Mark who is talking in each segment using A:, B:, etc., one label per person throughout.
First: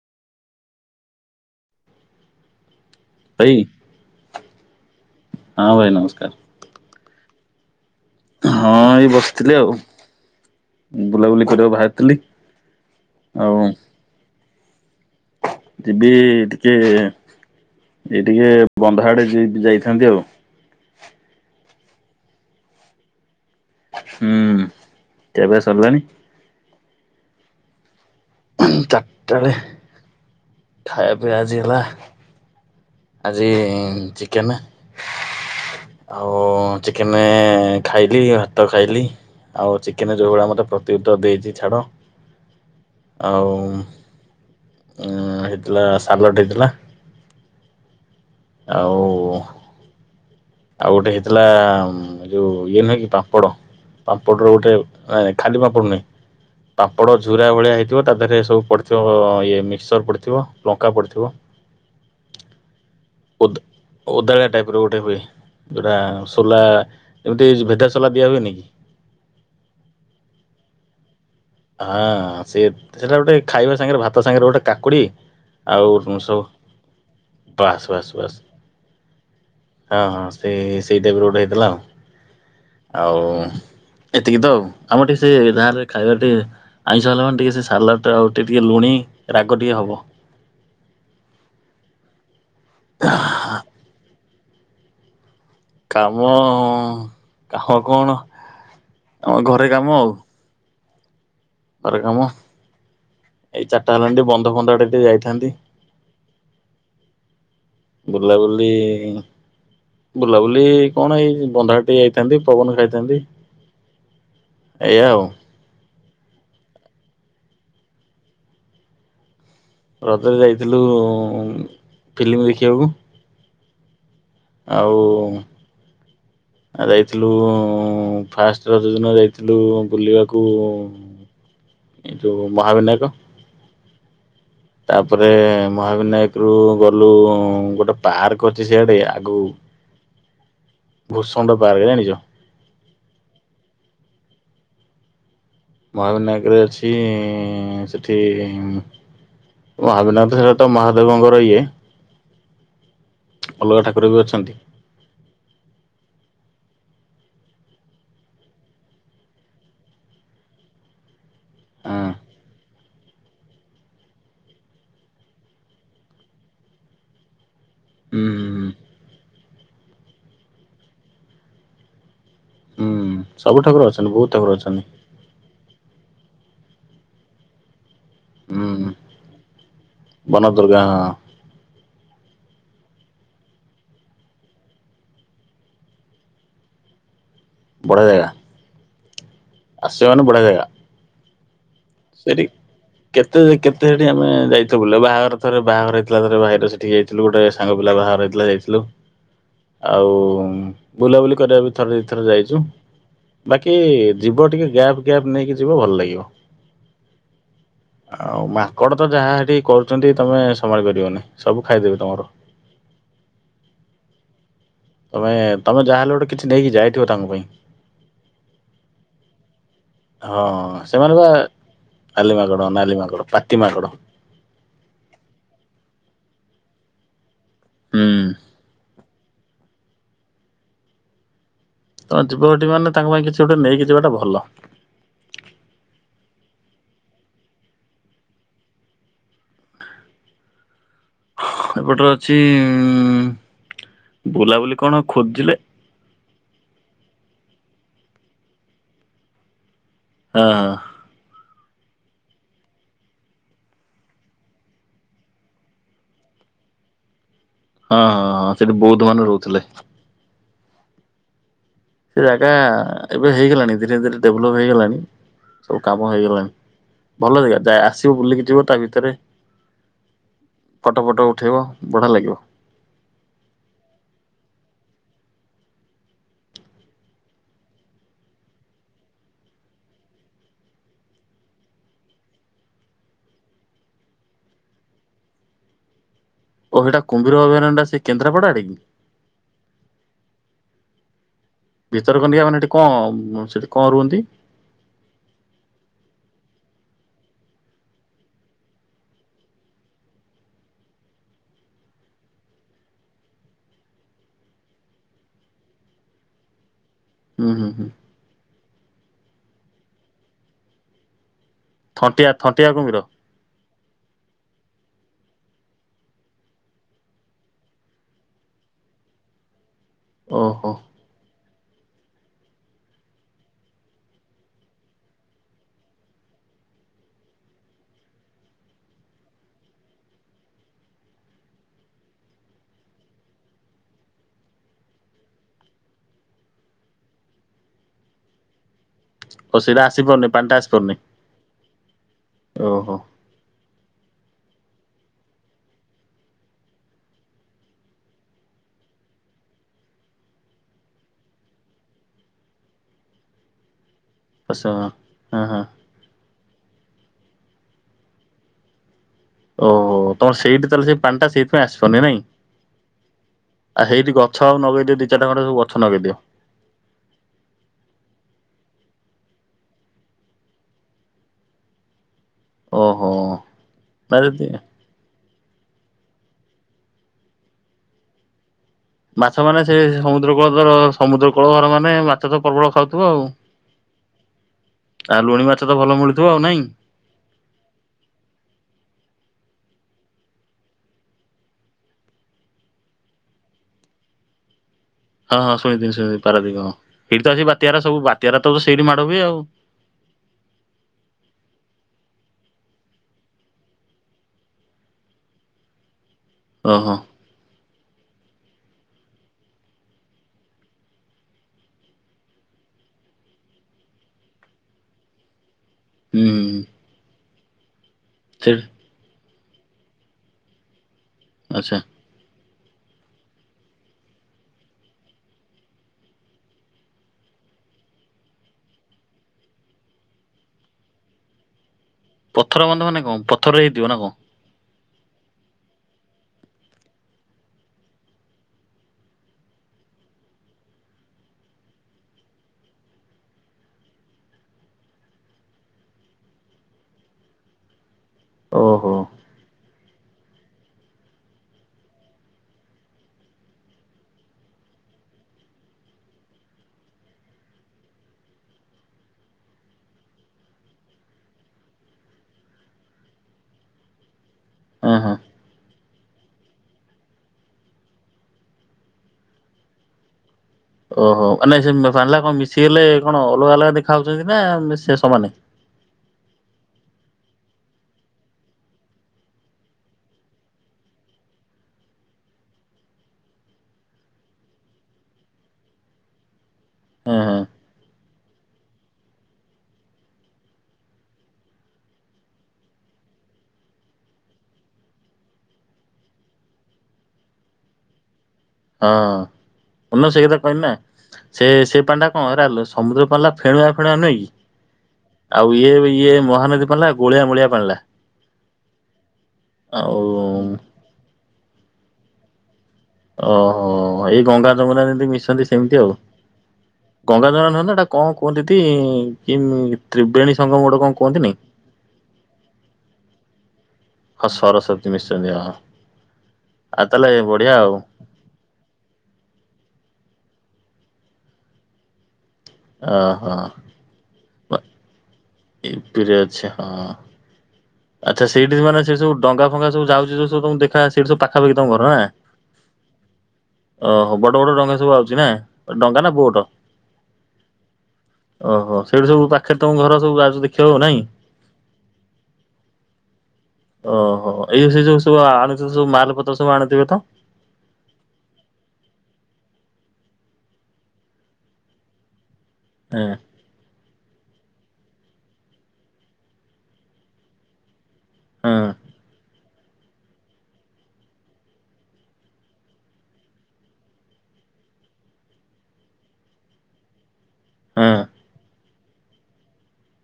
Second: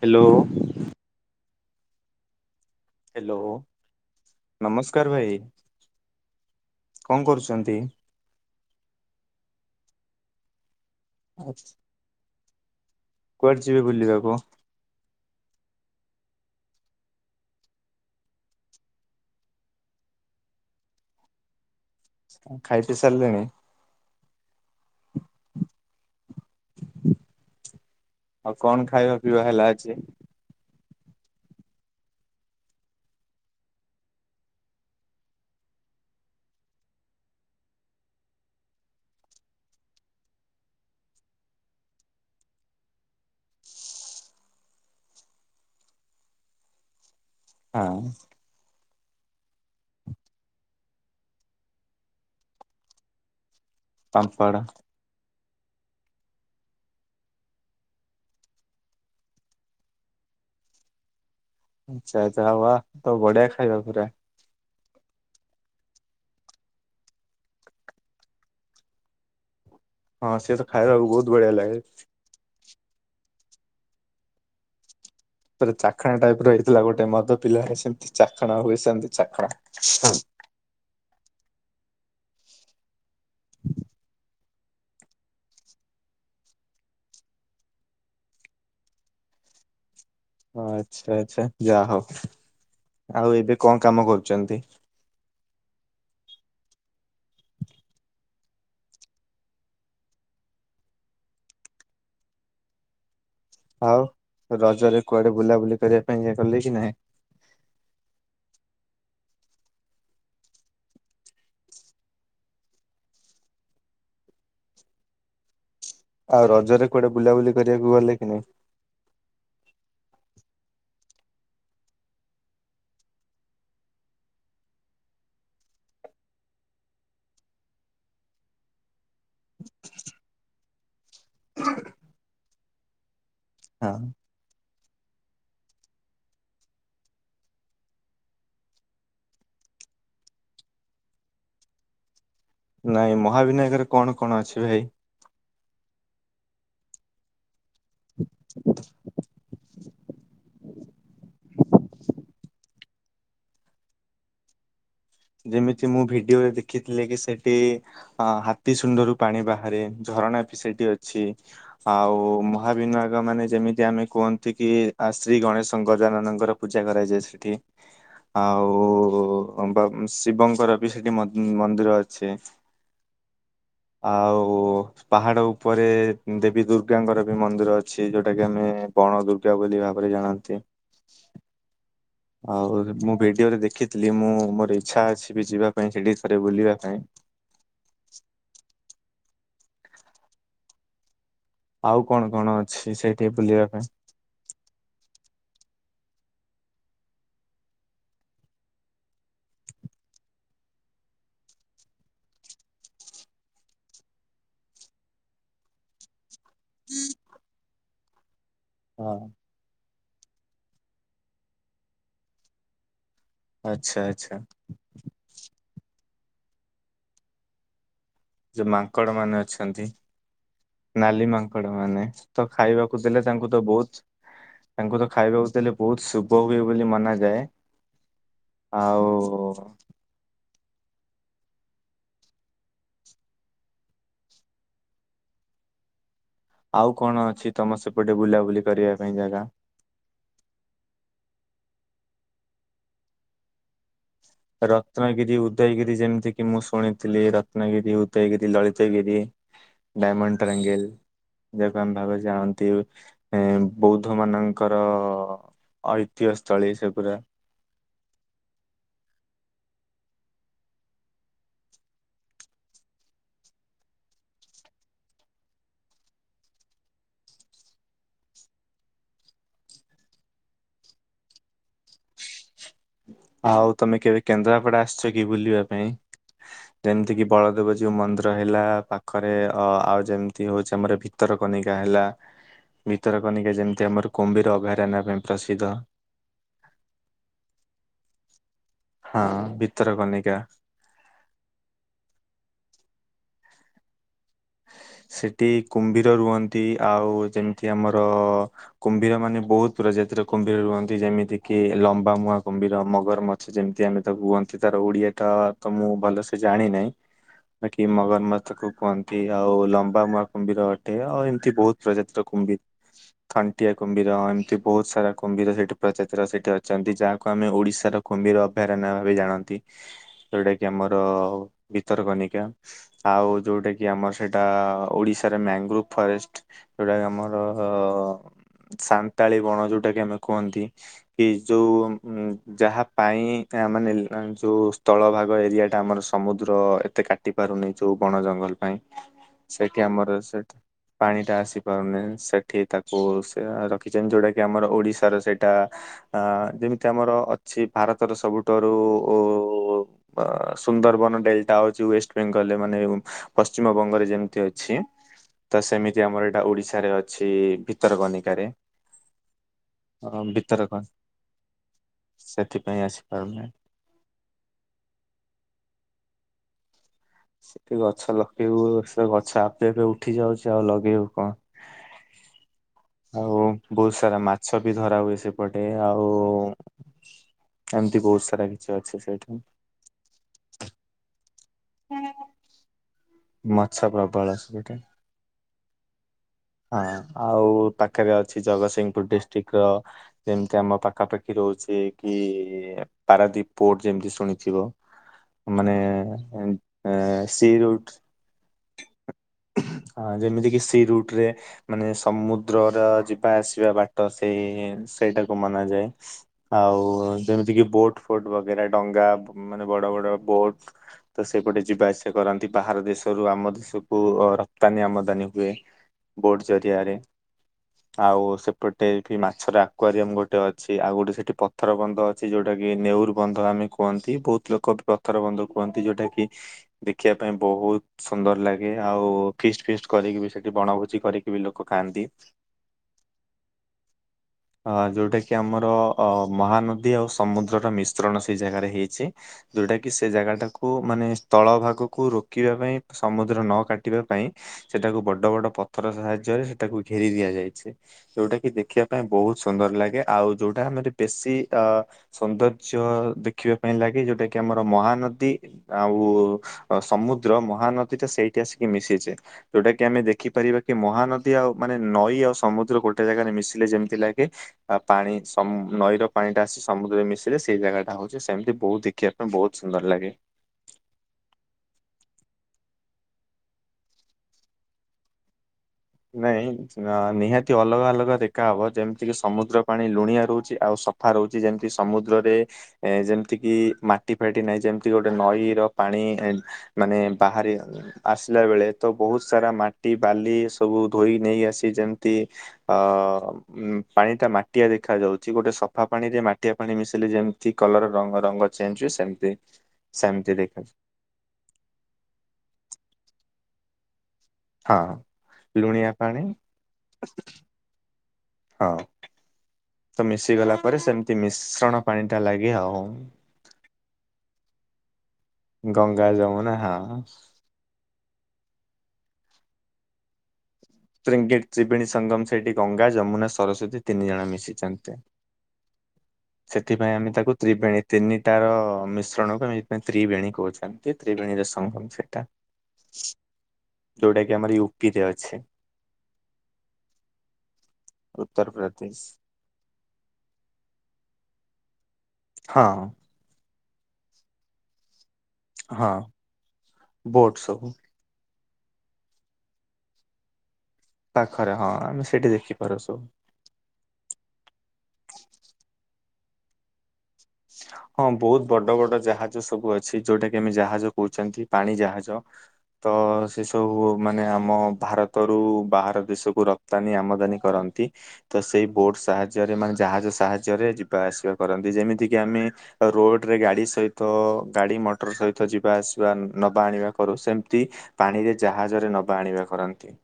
A: Hello. Hello.
B: ଭାଇ
A: ନମସ୍କାର ଭାଇ।
B: ହଁ ଭାଇ ନମସ୍କାର
A: କଣ କରୁଛନ୍ତି?
B: ହଁ ଏଇ ବସିଥିଲି ଆଉ। ବୁଲାବୁଲି କରିବାକୁ ବାହାରିଥିଲି। ଆଉ
A: କୁଆଡ଼େ ଯିବେ ବୁଲିବାକୁ?
B: ଯିବି ଟିକେ ଏଇ ଟିକେ ବନ୍ଧ ଆଡ଼େ ଯ ଯାଇଥାନ୍ତି ଆଉ।
A: ଖାଇ ପିଇ ସାରିଲେଣି?
B: ହୁଁ କେବେ ସରିଲାଣି?
A: ଆଉ କଣ ଖାଇବା
B: ଚାରିଟା
A: ପିଇବା
B: ବେଳେ
A: ହେଲା ଆଜି?
B: ଖାଇବା ପିଆ ଆଜି ହେଲା ଆଜି ଚିକେନ୍। ଆଉ ଚିକେନେ ଖାଇଲି, ଭାତ ଖାଇଲି। ଆଉ ଚିକେନ ଯୋଉ ଭଳିଆ ମତେ ପ୍ରତି ଉତର ଦେଇଛି ଛାଡ଼। ଆଉ ହେଇଥିଲା ସାଗଟେ ହେଇଥିଲା।
A: ହଁ।
B: ଆଉ ଆଉ ଗୋଟେ ହେଇଥିଲା ଏ ଯୋଉ ଇଏ ନୁହେଁ କି ପାମ୍ପଡ଼, ପାମ୍ପଡ଼ ର ଗୋଟେ ନାଇଁ ଖାଲି ପାମ୍ପୁଡ଼ ନାହିଁ। ପାମ୍ପଡ଼ ଝୁରା ଭଳିଆ ହେଇଥିବ ତା ଦେହରେ ସବୁ ପଡ଼ିଥିବ ଇଏ ମିକ୍ସଚର ପଡ଼ିଥିବ, ଲଙ୍କା ପଡ଼ିଥିବ।
A: ଆଚ୍ଛା ଆଚ୍ଛା। ଆଉ ୱା ତ ବଢି଼ଆ ଖାଇବା ପୁରା।
B: କୁକୁର ଗୋଟେ ହୁଏ। ଯୋଉଟା ସୋଲା ଏମିତି ଭେଦା ସୋଲା ଦିଆ ହୁଏନି କି?
A: ହଁ ସେ ତ ଖାଇବାକୁ ବହୁତ୍
B: ହଁ ସେ ସେଟା ଗୋଟେ ଖାଇବା ସାଙ୍ଗରେ ଭାତ ସାଙ୍ଗରେ ଗୋଟେ କାକୁଡି଼
A: ପ ଚାଖଣା ଟାଇପ ର ହେଇଥିଲା ଗୋଟେ ମଦ ପିଲାରେ
B: ବାସ୍ ବାସ୍
A: ସେମିତି
B: ବାସ୍
A: ଚାଖଣା ହୁଏ ସେମିତି ଚାଖଣା।
B: ସେଇ ସେଇ ଟାଇପ୍ ର ଗୋଟେ ହେଇଥିଲା ଆଉ। ଆଉ ଏତିକି ତ ଆଉ। ଆମର ଟିକେ ସେ ଗାଁ ରେ ଖାଇବା ଟିକେ ଆଇଁଷ ହେଲା ମାନେ ଟିକେ ସେ ସାଲାଡ଼୍ ଆଉ ଟିକେ ଟିକ ଲୁଣି ରାଗ ଟିକେ ହବ।
A: ଆଚ୍ଛା ଆଚ୍ଛା ଯାହ ହଉ। ଆଉ ଏବେ କଣ କାମ କରୁଛନ୍ତି?
B: କାମ କାମ କଣ ଆମ ଘରେ କାମ ଆଉ। ଘରେ କାମ। ଏଇ ଚାରିଟା
A: ଆଉ
B: ହେଲାଣି ଟିକେ ବନ୍ଧ ଫନ୍ଧ ଆଡ଼େ
A: ରଜରେ
B: ଟିକେ
A: କୁଆଡେ
B: ଯାଇଥାନ୍ତି।
A: ବୁଲାବୁଲି କରିବା ପାଇଁ ଗଲେ କି ନାହିଁ?
B: ବୁଲାବୁଲି ବୁଲାବୁଲି କଣ ଏଇ ବନ୍ଧ ଆଡ଼େ ଟେ ଯାଇଥାନ୍ତି, ପବନ ଖାଇଥାନ୍ତି। ଏଇଆ ଆଉ।
A: ଆଉ ରଜରେ କୁଆଡେ ବୁଲାବୁଲି କରିବାକୁ ଗଲେ କି ନାଇଁ?
B: ରଜରେ ଯାଇଥିଲୁ ଫିଲିମି ଦେଖିବାକୁ। ଆଉ ଆ ଯାଇଥିଲୁ ଫାଷ୍ଟ ରଜ ଦିନ ଯାଇଥିଲୁ ବୁଲିବାକୁ ଏଇ ଯୋଉ ମହାବିନାୟକ।
A: ହଁ।
B: ତାପରେ ମହାବିନାୟକ ରୁ ଗଲୁ ଗୋଟେ ପାର୍କ ଅଛି ସେଆଡ଼େ, ଆଗକୁ।
A: [inaudible]
B: ଭୂଷଣ୍ଡ ପାର୍କ ଜାଣିଚ?
A: ନାଇଁ ମହାବିନାୟକରେ କଣ କଣ ଅଛି ଭାଇ?
B: ମହାବିନାୟକରେ ଅଛିଁ ସେଠି ମହାବିନାୟକ ତ ସେଟା ତ ମହାଦେବଙ୍କର ଇଏ। ଅଲଗା ଠାକୁର ବି ଅଛନ୍ତି।
A: ଯେମିତି ମୁଁ ଭିଡ଼ିଓରେ ଦେଖିଥିଲି କି ସେଠି ଅ ହାତୀ ସୁଣ୍ଢରୁ ପାଣି ବାହାରେ ଝରଣା ବି ସେଇଠି ଅଛି
B: ହଁ
A: ଆଉ ମହା ହାବିନାୟକ ମାନେ ଯେମିତି ଆମେ କୁହନ୍ତି କି ଶ୍ରୀ ଗଣେଶ ଗଜାନନଙ୍କର ପୂଜା କରାଯାଏ ସେଠି।
B: ହୁଁ
A: ଆଉ ବା ଶିବଙ୍କର ବି ସେଠି ମ ମନ୍ଦିର ଅଛି।
B: ହୁଁ ହୁଁ ସବୁଠାର ଅଛନ୍ତି ବହୁତ ଠାକୁର ଅଛନ୍ତି।
A: ପାହାଡ଼ ଉପରେ ଦେବୀ ଦୁର୍ଗାଙ୍କର ବି ମନ୍ଦିର ଅ ଛି ଯୋଉଟା କି ଆମେ ବଣ ଦୁର୍ଗା ବୋଲି ଭାବରେ ଜାଣନ୍ତି।
B: ଯା ହଁ।
A: ଆଉ ମୁଁ ଭିଡ଼ିଓରେ ଦେଖିଥିଲି ମୁଁ ମୋର ଇଚ୍ଛା ଅଛି ବି ଯିବା ପାଇଁ ସେଠି ଥରେ ବୁଲିବା ପାଇଁ।
B: ବଡ଼ ଜାଗା। ଆସିବ ମାନେ ବଢ଼ିଆ ଜାଗା।
A: ଆଉ କଣ କଣ ଅଛି ସେଇଠି ବୁଲିବା ପାଇଁ?
B: ଦି ଆମେ ଯାଇଥୁ ବୁଲା ବାହାଘର ଥରେ ବାହାଘର ହେଇଥିଲା ଥରେ ବାହରେ ସେଠି ଯାଇଥିଲୁ ଗୋଟେ ସାଙ୍ଗ ପିଲା ବାହାଘର ହେଇଥିଲା ଯାଇଥିଲୁ। ଆଉ ବୁଲାବୁଲି କରିବା ବି ଥରେ ଦି ଥର ଯାଇଚୁ। ବାକି ଯିବ ଟିକେ ଗ୍ୟାପ୍ ଗ୍ୟାପ୍ ନେଇକି ଯିବ ଭଲ ଲାଗିବ। ଆଉ ମାଙ୍କଡ଼ ତ
A: ହଁ।
B: ଯାହା ହେଠି କରୁଚନ୍ତି ତମେ ସମାଳି ପାରିବନେଇ ସବୁ ଖାଇଦେବେ ତମର।
A: ଆଚ୍ଛା ଆଚ୍ଛା।
B: ତମେ ତମେ ଯାହା ହେଲେ ଗୋଟେ କିଛି ନେଇକି ଯାଇଥିବ ତାଙ୍କ ପାଇଁ।
A: ଯେ ମାଙ୍କଡ଼ମାନେ ଅଛନ୍ତି।
B: ହଁ ସେମାନେ
A: ନାଲି
B: ବା
A: ମାଙ୍କଡ଼ମାନେ
B: ନାଲି
A: ତ
B: ମାଙ୍କଡ଼ ନାଲି
A: ଖାଇବାକୁ
B: ମାଙ୍କଡ଼
A: ଦେଲେ ତାଙ୍କୁ
B: ପାତି
A: ତ
B: ମାଙ୍କଡ଼
A: ବହୁତ ତାଙ୍କୁ ତ ଖାଇବାକୁ ଦେଲେ ବହୁତ ଶୁଭ ହୁଏ ବୋଲି ମନାଯାଏ।
B: ହୁଁ।
A: ଆଉ
B: ତ ଯିବ ହେଠି ମାନେ ତାଙ୍କ ପାଇଁ କିଛି ଗୋଟେ ନେଇକି ଯିବାଟା ଭଲ।
A: ଆଉ କଣ ଅଛି ତମ ସେପଟେ ବୁଲାବୁଲି କରିବା ପାଇଁ ଜାଗା?
B: ଏପଟରେ ଅଛି ଉମ୍
A: ରତ୍ନଗିରି ଉଦୟଗିରି ଯେମତି କି ମୁଁ ଶୁଣିଥିଲି ରତ୍ନଗିରି ଉଦୟଗିରି ଲଳିତଗିରି। ଡାଇମଣ୍ଡ
B: ହଁ ହଁ
A: ଟ୍ରାଙ୍ଗେଲ୍। ଦେବାମ୍ ଭାବେ ଯାଆନ୍ତି ଏଁ ବୌଦ୍ଧମାନଙ୍କର ଐତିହ୍ୟ ସ୍ଥଳୀ ସେ ପୁରା।
B: ହଁ ହଁ ହଁ ସେଠି ବୌଦ୍ଧମାନେ ରହୁଥିଲେ। ସେ ଜାଗା ଏବେ ହେଇ ଗଲାଣି ଧୀରେ ଧୀରେ ଡେଭଲପ୍ ହେଇ ଗଲାଣି ସବୁ କାମ ହେଇ ଗଲାଣି। ଭଲ ଜାଗା ଯା ଆସିବ ବୁଲିକି ଯିବ ତା ଭିତରେ। ଫଟ ଫଟ ଉଠେଇବ ବଢ଼ିଆ ଲାଗିବ।
A: ଆଉ ତମେ କେବେ କେନ୍ଦ୍ରାପଡ଼ା ଆସିଚ କି ବୁଲିବା ପାଇଁ? ଯେମତି କିି ବଳଦେବ ଜୀଉ ମନ୍ଦିର ହେଲା ପାଖରେ ଅ ଆଉ ଯେମତି ହଉଚି ଆମର ଭି ତରକନିକା ହେଲା ଭିତରକନିକା ଯେମତି ଆମର କୁମ୍ଭୀର ଅଭୟାରଣ୍ୟ ପାଇଁ ପ୍ରସିଦ୍ଧ।
B: ଓ ହେଟା କୁମ୍ଭୀର ଅଭୟାରଣ୍ୟଟା ସେ କେନ୍ଦ୍ରାପଡ଼ା ଆଡ଼େକି?
A: ହଁ ଭିତରକନିକା।
B: ଭିତରକନିକା ମାନେ ହେଠି କଣ, ସେଠି କଣ ରୁହନ୍ତି?
A: ସେଠି କୁମ୍ଭୀର ରୁହନ୍ତି, ଆଉ ଯେମିତି ଆମର କୁମ୍ଭୀର ମାନେ ବହୁତ ପ୍ରଜାତିର କୁମ୍ଭୀର ରୁହନ୍ତି, ଯେମିତି କିି ଲମ୍ବା ମୁହାଁ କୁମ୍ଭୀର, ମଗରମ୍ ଯେମିତି ଆମେ ତାକୁ କୁହନ୍ତି, ତାର ଓଡିଆ ଟା ତ ମୁଁ ଭଲସେ ଜାଣିିନାହିଁ
B: ହୁଁ ହୁଁ ହୁଁ
A: ବାକି ମଗର ମୁହାଁ ତାକୁ କୁହନ୍ତି ଆଉ ଲମ୍ବା ମୁହାଁ କୁମ୍ଭୀର ଅଟେ, ଆଉ ଏମିତି ବହୁତ୍ ପ୍ରଜାତିର
B: ଥଣ୍ଟିଆ
A: କୁମ୍ଭୀର୍
B: ଥଣ୍ଟିଆ କୁମ୍ଭୀର
A: ଥଣ୍ଟିଆ କୁମ୍ଭୀର, ଏମିତି ବହୁତ ସାରା କୁମ୍ଭୀର ସେଠି ପ୍ରଜାତିର ସେଠି ଅଛନ୍ତି, ଯାହାକୁ ଆମେ ଓଡିଶାର କୁମ୍ଭୀର ଅଭୟାରଣ୍ୟ ଭାବେ ଜାଣନ୍ତି। ଯୋଉଟା କି
B: ଓହୋ।
A: ଆମର ଭିତରକନିକା, ଆଉ ଯୋଉଟା କି କି ଆମର ସେଟା ଓଡିଶାରେ ମ୍ୟାଙ୍ଗ୍ରୋ ଫରେଷ୍ଟ, ଯଉଟାକି ଆମର ଅ ସାନ୍ତାଳୀ ବଣ ଯୋଉଟା କି ଆମେ କୁହନ୍ତି କି ଯଉ, ଯାହା ପାଇଁ ମାନେ ଯଉ ସ୍ଥଳ ଭାଗ ଏରିଆଟା ଆମର ସ ସମୁଦ୍ର ଏତେ କାଟି ପାରୁନି, ଯୋଉ ବଣ ଜଙ୍ଗଲ ପାଇଁ।
B: ଓ
A: ସେଠି
B: ସେଇଟା
A: ଆମର
B: ଆସିପାରୁନି
A: ସେଠ
B: ପାଣିଟା ଆସିପାରୁନି
A: ପାଣି ଟା ଆସି ପାରୁନି, ସେଠି
B: ଓହୋ
A: ତାକୁ ସେ ର କି ଯେମିତି ଗୋଟେକି ଆମର, ଓଡିଶା ର ସେଇଟା ଆ ଯେମିତି ଆମର ଅଛି ଭାରତର ସବୁଠାରୁ ଉ-ଉ-ଉ ସୁନ୍ଦରବନ ଡେଲ୍ ଟା ଅଉଛି ୱେଷ୍ଟବେଙ୍ଗଲରେ ମାନେ ପଶ୍ଚିମବଙ୍ଗରେ ଯେମିତି
B: ଆଚ୍ଛା।
A: ଅଛି,
B: ହଁ
A: ତ
B: ହଁ
A: ସେମିତି ଯେ ଆମର ଏଇଟା ଓଡିଶାରେ ଅଛି, ଭିତରକନିକାରେ
B: ଓହୋ, ତମର ସେଇଠି
A: ଭିତରକନ
B: ତାହେଲେ ସେଇ ପାଣି ଟା ସେଇଥିପାଇଁ ଆସିିପାରୁନି ନାଇଁ?
A: ସେଥିପାଇଁ ଆସିପାରୁନାହିଁ।
B: ଆ ହେଇଠି ଗଛ ଆଉ ନଗେଇଦିଅ ଦି ଚାରିଟା ଖଣ୍ଡେ, ସବୁ ଗଛ ନଗେଇଦିଅ।
A: ସେଠି ଗଛ ଲଗେଇବୁ, ସେ ଗଛ ଆପେ ଆପେ ଉଠି ଯାଉଚି, ଆଉ ଲଗେଇବୁ କଣ?
B: ଓହୋ
A: ଆଉ ବହୁତ
B: ନା
A: ସାରା
B: ଯଦି
A: ମାଛ ବି ଧରା ହୁଏ ସେପଟେ ଆଉ ଏମିତି ବହୁତ ସାରା କି
B: ମାଛ ମାନେ ସେ ସମୁଦ୍ର କୂଳ ତରସ୍ ସମୁଦ୍ର କୂଳ ଘର ମାନେ, ମାଛ ତ ପ୍ରବଳ ଖାଉଥିବ ଆଉ?
A: ମାଛ ପ୍ରବଳ ସେପଟେ
B: ଆଉ ଲୁଣି ମାଛ ତ ଭଲ ମିଳୁଥିବ ଆଉ ନାଇଁ?
A: ହଁ, ଆଉ ପାଖରେ ଅଛି ଜଗତସିଂହପୁର ଡିଷ୍ଟ୍ରିକ୍ଟର ଯେମତି ଆମ ପାଖାପାଖି ରହୁଛି କି, ପାରାଦୀପ ପୋର୍ଟ ଯେମିତି ଶୁଣିଥିବ?
B: ହଁ ହଁ
A: ମାନେ
B: ଶୁଣିଥିଲି ଶୁଣିନ୍ତି ପରାଦୀପ୍ ହଁ, ଏଇଠି ତ ଆସିକି
A: ସି
B: ବାତ୍ୟାରା,
A: ରୁଟ
B: ସବୁ ବାତ୍ୟାରା ତ ସବୁ ସେଇଠି ମାଡ଼ ହୁଏ ଆଉ।
A: ହଁ ଯେମିତି କିି, ସି ରୁଟ୍ ରେ ମାନେ ସମୁଦ୍ରର ଯିବା ଆସିବା ବାଟ ସେଇ, ସେଇଟାକୁ ମନାଯାଏ।
B: ଓହୋ
A: ଆଉ ଯେମିତି କିି ବୋଟ୍ ଫୋଟ୍ ବଗେରା, ଡଙ୍ଗା ମାନେ ବଡ଼ ବଡ଼ ବୋଟ୍ ତ ସେପଟେ ଯିବା ଆସିବା କରନ୍ତି, ବାହାର ଦେଶ୍ ଦେଶରୁ ଆମ ଦେଶକୁୁ, ରପ୍ତାନୀ ଆମଦାନୀ ହୁଏ,
B: ହୁଁ
A: ବୋଟ୍
B: ହୁଁ।
A: ଜରିଆରେ। ଆଉ
B: ସେଇଠି
A: ସେପଟେ ବି ମାଛର ଆକ୍ୱାରିୟମ୍ ଗୋଟେ ଅଛି, ଆଉ ଗୋଟେ ସେଠି ପଥର
B: ଆଚ୍ଛା
A: ବନ୍ଦ ଅ ଛି ଯୋଉଟା କି ନେଉରୁ ବନ୍ଧ ଆମେ କୁହନ୍ତି, ବହୁତ୍ ଲୋକ ପ୍ରଥର ବନ୍ଧ କୁହନ୍ତି, ଯୋଉଟା କି ଦେଖିବା ପାଇଁ ବହୁତ୍ ସୁନ୍ଦର ଲାଗେ, ଆଉ ଫିଷ୍ଟ୍ ଫିଷ୍ଟ୍ କରିକି ବି ସେଠି ବଣଭୋଜି କରିକି ବି ଲୋକ ଖାଆନ୍ତି।
B: ପଥର ବନ୍ଧ ମାନେ କଣ, ପଥରରେ ହେଇଥିବ ନା କଣ?
A: ଅ ଯୋଉଟା କିି ଆମର ମହାନଦୀ ଆଉ ସମୁଦ୍ରର ମିଶ୍ରଣ ସେଇ ଜାଗାରେ ହେଇଚି। ଯୋଉଟା କିି ସେ ଜାଗା ଟାକୁ, ମାନେ ସ୍ଥଳ ଭାଗକୁ ରୋକିବା ପାଇଁ ସମୁଦ୍ର ନ କାଟିବା ପାଇଁ ସେଟାକୁ ବଡ଼ ବଡ଼ ପଥର ସାହାଯ୍ୟରେ ସେଟାକୁ ଘେରି ଦିଆଯାଇଛି, ଯୋଉଟା କି ଦେଖିବା
B: ଓହୋ
A: ବହୁତ୍ ସୁନ୍ଦର ଲାଗେ ଆଉ ଯୋଉଟା ଆମର ବେଶୀ ଅ ସୌନ୍ଦର୍ଯ୍ୟ ଦେଖିବା ପାଇଁ ଲାଗେ, ଯୋଉଟା କି ଆମର ମହାନଦୀ ଆଉ-ଉ-ଉ-ଉ ସମୁଦ୍ର ମହାନଦୀ ଟା ସେଇଠି ଆସିକି ମିଶିଚେ। ଯୋଉଟା କି ଆମେ ଦେଖିପାରିବା କି ମହାନଦୀ ଆଉ ମାନେ ନଈ ଆଉ ସମୁଦ୍ର ଗୋଟେ ଜାଗାରେ ମିଶିଲେ ଯେମି ଥିଲା କି ଆ
B: ହଁ
A: ପାଣି
B: ହଁ।
A: ସମ୍ ନଈ ର ପାଣିଟା ଆସି ସମୁଦ୍ରରେ ମିଶିଲେ ସେଇ ଜାଗାଟା ହେଉଚି ସେମିତି ବହୁତ୍ ଦେଖିବା ପାଇଁ ବହୁତ୍ ସୁନ୍ଦର ଲାଗେ।
B: ଓହୋ ମାନେ ସେ ପାଣିରା କଣ ମିଶିଗଲେ କଣ ଅଲଗା ଅଲଗା ଦେଖା ହଉଚନ୍ତି ନା ସେ ସମାନେ?
A: ନାଇଁ ଅ ନିହାତି ଅଲଗା ଅଲଗା ଦେଖା ହବ ଯେମିତି କିି ସମୁଦ୍ର ପାଣି ଲୁଣିଆ ରହୁଚି ଆଉ ସ ଫା ରହୁଚି ଯେମିତି ସମୁଦ୍ରରେ ଏ ଯେମିତି କିି ମାଟି ଫାଟି ନାହିଁ ଯେମିତି ଗୋଟେ ନଈ ର ପାଣି ଏ ମାନେ
B: ହଁ ହଁ
A: ବାହାରି ଆସିଲା ବେଳେ ତ ବହୁତ୍ ସାରା ମାଟି, ବାଲି ସବୁ ଧୋଇ ନେଇ ଆସି ଯେମିତି ଅ-ଅ-ଅ ଉଁ ପାଣି ଟା ମାଟିଆ ଦେଖା ଯାଉଚି ଗୋଟେ ସଫା ପାଣିରେ ମାଟିଆ ପାଣି ମିଶିଲେ ଯେମିତି କଲର୍ ରଙ୍ଗ ରଙ୍ଗ ଚେଜୁ ସେମିତି
B: ହଁ ମୁଁ ସେଇ କଥା
A: ସେମିତି
B: କହିଲି ନା।
A: ଦେଖାଯିବ।
B: ସେ ସେ ପାଣିଟା କଣ ହେରା ସମୁଦ୍ର [unintelligible] ପାଣିଟା ଫେଣୁଆ ଫେଣୁଆ ନୁହଁ କି?
A: ହଁ
B: ଆଉ ଇଏ
A: ଲୁଣିଆ
B: ଇଏ
A: ପାଣି
B: ମହାନଦୀ ପାଲା ଗୋଳିଆ ମୂଳିଆ ପାଣିଲା।
A: ହଁ
B: ଆଉ-ଉ-ଉ-ଉ
A: ତି ମିଶ୍ରଣ ପାଣି ଟା ଲାଗେ ଆଉ।
B: ଓହୋ ଏଇ ଗଙ୍ଗା ଜମୁନା ଯେମିତି ମିଶନ୍ତି ସେମିତି ଆଉ
A: ଗଙ୍ଗା ଯମୁନା ହଁ।
B: ଗଙ୍ଗା ଯମୁନା ନୁହନା ହେଟା କଣ କୁହନ୍ତି-ଇ-ଇ-ଇ କି ତ୍ରିବେଣୀ ସଂଙ୍ଗମ ଗୋଟେ କ
A: ତ୍ରିଙ୍ଗିର ତ୍ରିବେଣୀ ସଙ୍ଗମ ସେଠି ଗଙ୍ଗା ଯମୁନା ସରସ୍ୱତୀ ତିନି ଜଣ
B: ହଁ ସରସ୍ଵତୀ
A: ମିଶିଚନ୍ତି
B: ମିଶଛନ୍ତି ହଁ ଆଉ
A: ସେଥିପାଇଁ
B: ତାହେଲେ
A: ଆମେ ତାକୁ
B: ବଢିଆ ଆଉ
A: ତ୍ରିବେଣୀ ତିନି ସେଟାର-ଅ-ଅ-ଅ ମିଶ୍ରଣକୁ ଆମେ ଏଥିପାଇଁ ତ୍ରିବେଣୀ କହୁଛନ୍ତି ତ୍ରିବେଣୀର ସଂଙ୍ଗମ ସେଟା।
B: ଓହୋ।
A: ଯେଉଁଟା କି ଆମର ୟୁ ପି ରେ ଅଛି।
B: ୟୁ ପି ରେ ଅଛି ହଁ। ଆଚ୍ଛା ସେଠି ମାନେ ସେ
A: ଉତ୍ତରପ୍ରଦେଶ।
B: ସବୁ ଡଙ୍ଗା ଫଙ୍ଗା ସବୁ ଯାଉଛି ଯଉ ସବୁମ ଦେଖା ସେଠି ସବୁ ପାଖାପାଖି ତମ ଘର ନା?
A: ହଁ।
B: ଓହୋ ବଡ଼ ବଡ଼ ଡଙ୍ଗା ସବୁ ଆଉଚି ନା
A: ହଁ
B: ଡଙ୍ଗା ନା ବୋଟ୍?
A: ବୋଟ ସବୁ
B: ଓହୋ ସେଇଠି ସବୁ ପାଖରେ ତମ ଘର ସବୁ ଯାଉଚ ଦେଖିବାକୁ ନାଇଁ?
A: ପାଖରେ ହଁ ଆମେ ସେଇଠି ଦେଖିପାରୁ ସବୁ।
B: ଓହୋ ଏଇ ସେ ଯୋଉ ସବୁ ଆ ଆଣୁଚ ସବୁ ମାଲପତ୍ର ସବୁ ଆଣୁଥିବେତ?
A: [unintelligible] ହଁ ବହୁତ୍ ବଡ଼ ବଡ଼ ଜାହାଜ ସବୁ ଅଛି ଯୋଉଟା କି ଆମେ ଜାହାଜ କହୁଛନ୍ତି ପାଣି ଜାହାଜ।
B: ହଁ
A: ତ-ଅ-ଅ-ଅ ସେ ସବୁ-ଉ-ଉ ମାନେ ଆମ ଭାରତରୁ ବାହାର ଦେଶକୁ ରପ୍ତାନୀ ଆମଦାନୀ କରନ୍ତି। ତ
B: ହଁ
A: ସେଇ ବୋଟ୍ ସାହାଯ୍ୟରେ ମାନେ ଜାହାଜ ସାହାଯ୍ୟରେ ଯିବା ଆସିବା କରନ୍ତି ଯେମିତି କିି ଆମେ ରୋଡ଼ ରେ ଗାଡ଼ି ସହିତ-ଅ-ଅ ଗାଡ଼ି ମଟର ସହିତ ଯିବା ଆସିବା ନବା ଆଣିବା କରୁ ସେମତି
B: ହଁ
A: ପାଣିରେ ଜାହାଜରେ ନବା ଆଣିବା କରନ୍ତି।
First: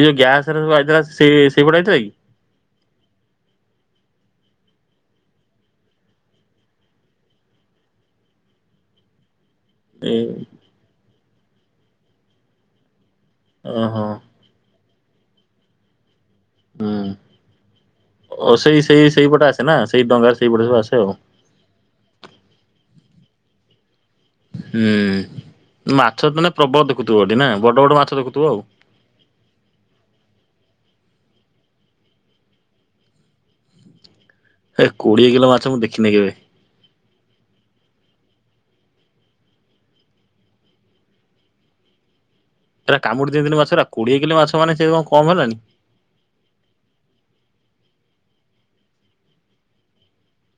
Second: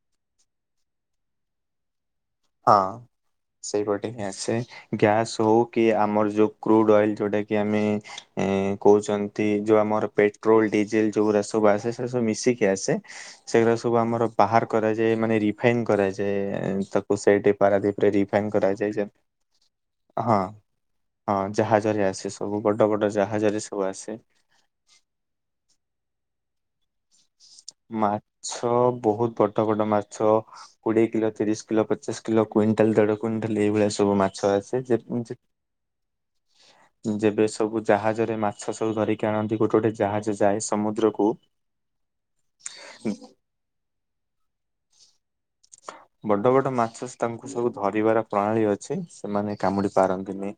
B: ଏଇ ଯୋଉ ଗ୍ୟାସ ରେ [unintelligible] ସେଇ ସେଇପଟେ ଆଇଥିଲା କି?
A: ହଁ। ସେଇପଟେ ହିଁ ଆସେ ଗ୍ୟାସ୍ ହଉ କି ଆମର ଯୋଉ କ୍ରୁଡ ଅଏଲ ଯୋଉଟା କି ଆମେ ଅ-ଅ-ଅ କହୁଛନ୍ତି ଯଉ ଆମର
B: ଏ
A: ପେଟ୍ରୋଲ ଡିଜେଲ ଯଉଗୁଡା ସବୁ ଆସେ ସେ ସବୁ ମିଶିକି ଆସେ ସେଗୁରା ସବୁ
B: ଓହୋ
A: ଆମର ବାହାର କରାଯାଏ ମାନେ ରିଫାଇନ୍ କରାଯାଏ-ଏ-ଏ-ଏ।
B: ହୁଁ।
A: ଓ ସେଇଟି ପାରାଦୀପରେ ରିଫାଇନ୍
B: ଓ ସେଇ
A: କରାଯାଏ
B: ସେଇ
A: ଯେମ୍
B: ସେଇପଟେ ଆସେ ନା ସେଇ ଡଙ୍ଗାରେ
A: ହଁ
B: ସେଇପଟେ ସବୁ ଆସେ ଆଉ
A: ହଁ। ଜାହାଜରେ ଆସେ ସବୁ ବଡ ବଡ ଜାହାଜରେ ସବୁ ଆସେ।
B: ହୁଁ ମାଛ ତ ଏଇନେ ପ୍ରବଳ ଦେଖୁଥିବ ଏଠି ନା ବଡ ବଡ ଦେଖୁଥିବ ଆଉ।
A: ମାଛ ବହୁତ ବଡ ବଡ ମା ମାଛ କୋଡିଏ କିଲୋ, ତିରିଶ କିଲୋ, ପଚାଶ କିଲୋ, କୁଇଣ୍ଟାଲ, ଦେଢ କୁଇଣ୍ଟାଲ ଏଇଭଳିଆ ସବୁ ମା
B: ହେ କୋଡିଏ କିଲୋ ମାଛ ମୁଁ ଦେଖିନି କେବେ।
A: ଯେବେ ସବୁ ଜାହାଜରେ ମାଛ ସବୁ ଧରିକି ଆଣନ୍ତି ଗୋଟେ ଗୋଟେ ଜାହାଜ ଯାଏ ସମୁଦ୍ରକୁ
B: ଏରା କାମୁଡି ଦିଅନ୍ତିନି ମାଛରା କୋଡିଏ କିଲୋ ମାଛ ମାନେ ସେ କମ ହେଲାଣି।
A: [inaudible] ବଡ ବଡ ମାଛ ତାଙ୍କୁ ସବୁ ଧରିବାର ପ୍ରଣାଳୀ ଅଛି ସେମାନେ କାମୁଡି ପାରନ୍ତିନି।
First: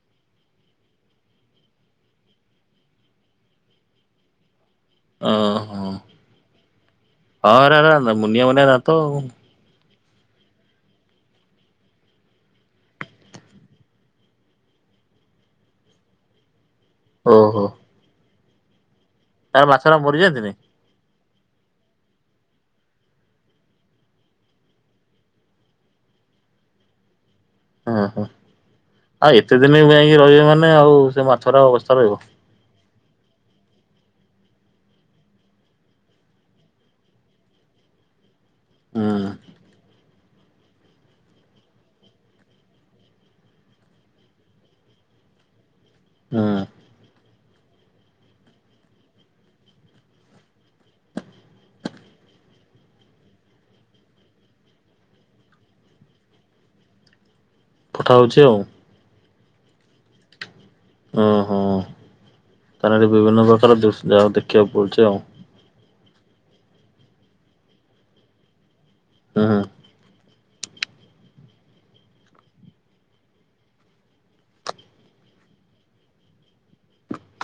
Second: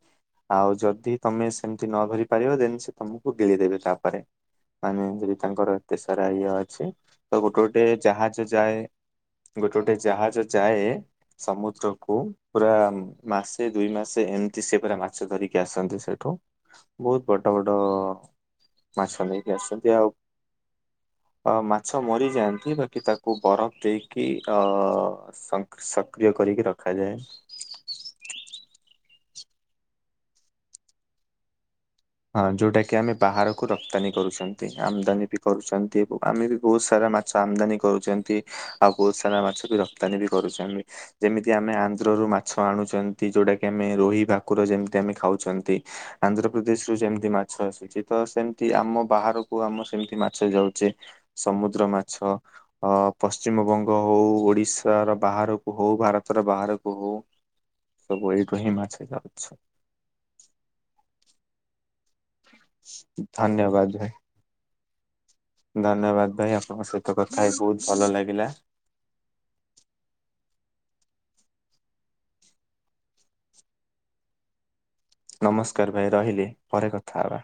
A: ଆଉ ଯଦି ତମେ ସେମିତି ନ ଧରି ପାରିବ ଦେନ ସେ ତମକୁ ଗିଳିଦେବେ ତାପରେ। ମାନେ ଯଦି ତାଙ୍କର
B: ଓହୋ ହଁ
A: ଏତେ ସାରା ଇଏ ଅଛି ତ ଗୋଟେ ଗୋଟେ ଜାହାଜ ଯାଏ
B: ହଉ।
A: ଗୋଟେ ଗୋଟେ ଜାହାଜ ଯାଏ ସମୁଦ୍ରକୁୁ ପୁରା ମାସେ ଦୁଇ ମାସେ ଏମିତି ସେ ପୁରା ମାଛ ଧରିକି ଆସନ୍ତି ସେଠୁ ବହୁତ ବଡ
B: ଓହୋ
A: ବଡ ମାଛ ନେଇକି
B: ତାର
A: ଆସନ୍ତି
B: ମାଛରା
A: ଆଉ
B: ମରିଯାଆନ୍ତିନି?
A: ଅ ମାଛ ମରିଯାଆନ୍ତି, ବାକି ତାକୁ ବରଫ ଦେଇକି ଅ ସଙ୍କ -ସ-ସକ୍ରିୟ କରିକି ରଖାଯାଏ।
B: ହୁଁ ହୁଁ ଆଉ ଏତେ ଦିନ ଯାଇକି ରହିବେ ମାନେ ଆଉ ସେ ମାଛର ଅବସ୍ଥା ରହିବ।
A: ହଁ ଯୋଉଟା କି ଆମେ ବାହାରକୁ ରପ୍ତାନୀ କରୁଛନ୍ତି। ଆମଦାନୀ ବି କରୁଛନ୍ତି ଏବଂ ଆମେ ବି ବହୁତ ସାରା ମା ଛ ଆମଦାନୀ କରୁଛନ୍ତି ଆଉ
B: ହୁଁ
A: ବହୁତ୍ ସାରା ମାଛ ବି ରପ୍ତାନୀ ବି କରୁଛନ୍ତି। ଯେମିତି ଆମେ ଆନ୍ଧ୍ର ରୁ ମାଛ ଆଣୁଛନ୍ତି ଯୋଉଟା କି ଆମେ ରୋହି ଭାକୁର ଯେମିତି ଆମେ ଖାଉଛନ୍ତି।
B: ହୁଁ
A: ଆନ୍ଧ୍ର ପ୍ରଦେ ସେମତି ମାଛ ଆସୁଛି ତ ସେମତି ଆମ ବାହାରକୁ ଆମ ସେମିତି ମାଛ ଯାଉଛେ ସମୁଦ୍ର ମାଛ। ଅ ପଶ୍ଚିମବଙ୍ଗ ହଉ, ଓଡିଶାର ବାହାରକୁ ହଉ, ଭାରତର ବାହାରକୁ ହଉ
B: ପଠା
A: ସବୁ
B: ହଉଛି ଆଉ
A: ଏଇଠୁ ହିଁ ମାଛ ଯାଉଛି।
B: ଓହୋ ତାଲେ ଏଠି ବିଭିନ୍ନ ପ୍ରକାର
A: ଧନ୍ୟବାଦ ଭାଇ।
B: ଦୃସ୍ ଯାହା ଦେଖିବାକୁ ପଡୁଛି ଆଉ।
A: ଧନ୍ୟବାଦ ଭାଇ ଆପଣଙ୍କ ସହିତ କଥା ହେଇ ବହୁତ ଭଲ ଲାଗିଲା।
B: ହୁଁ ହୁଁ।
A: ନମସ୍କାର ଭାଇ ରହିଲି ପରେ କଥା ହେବା।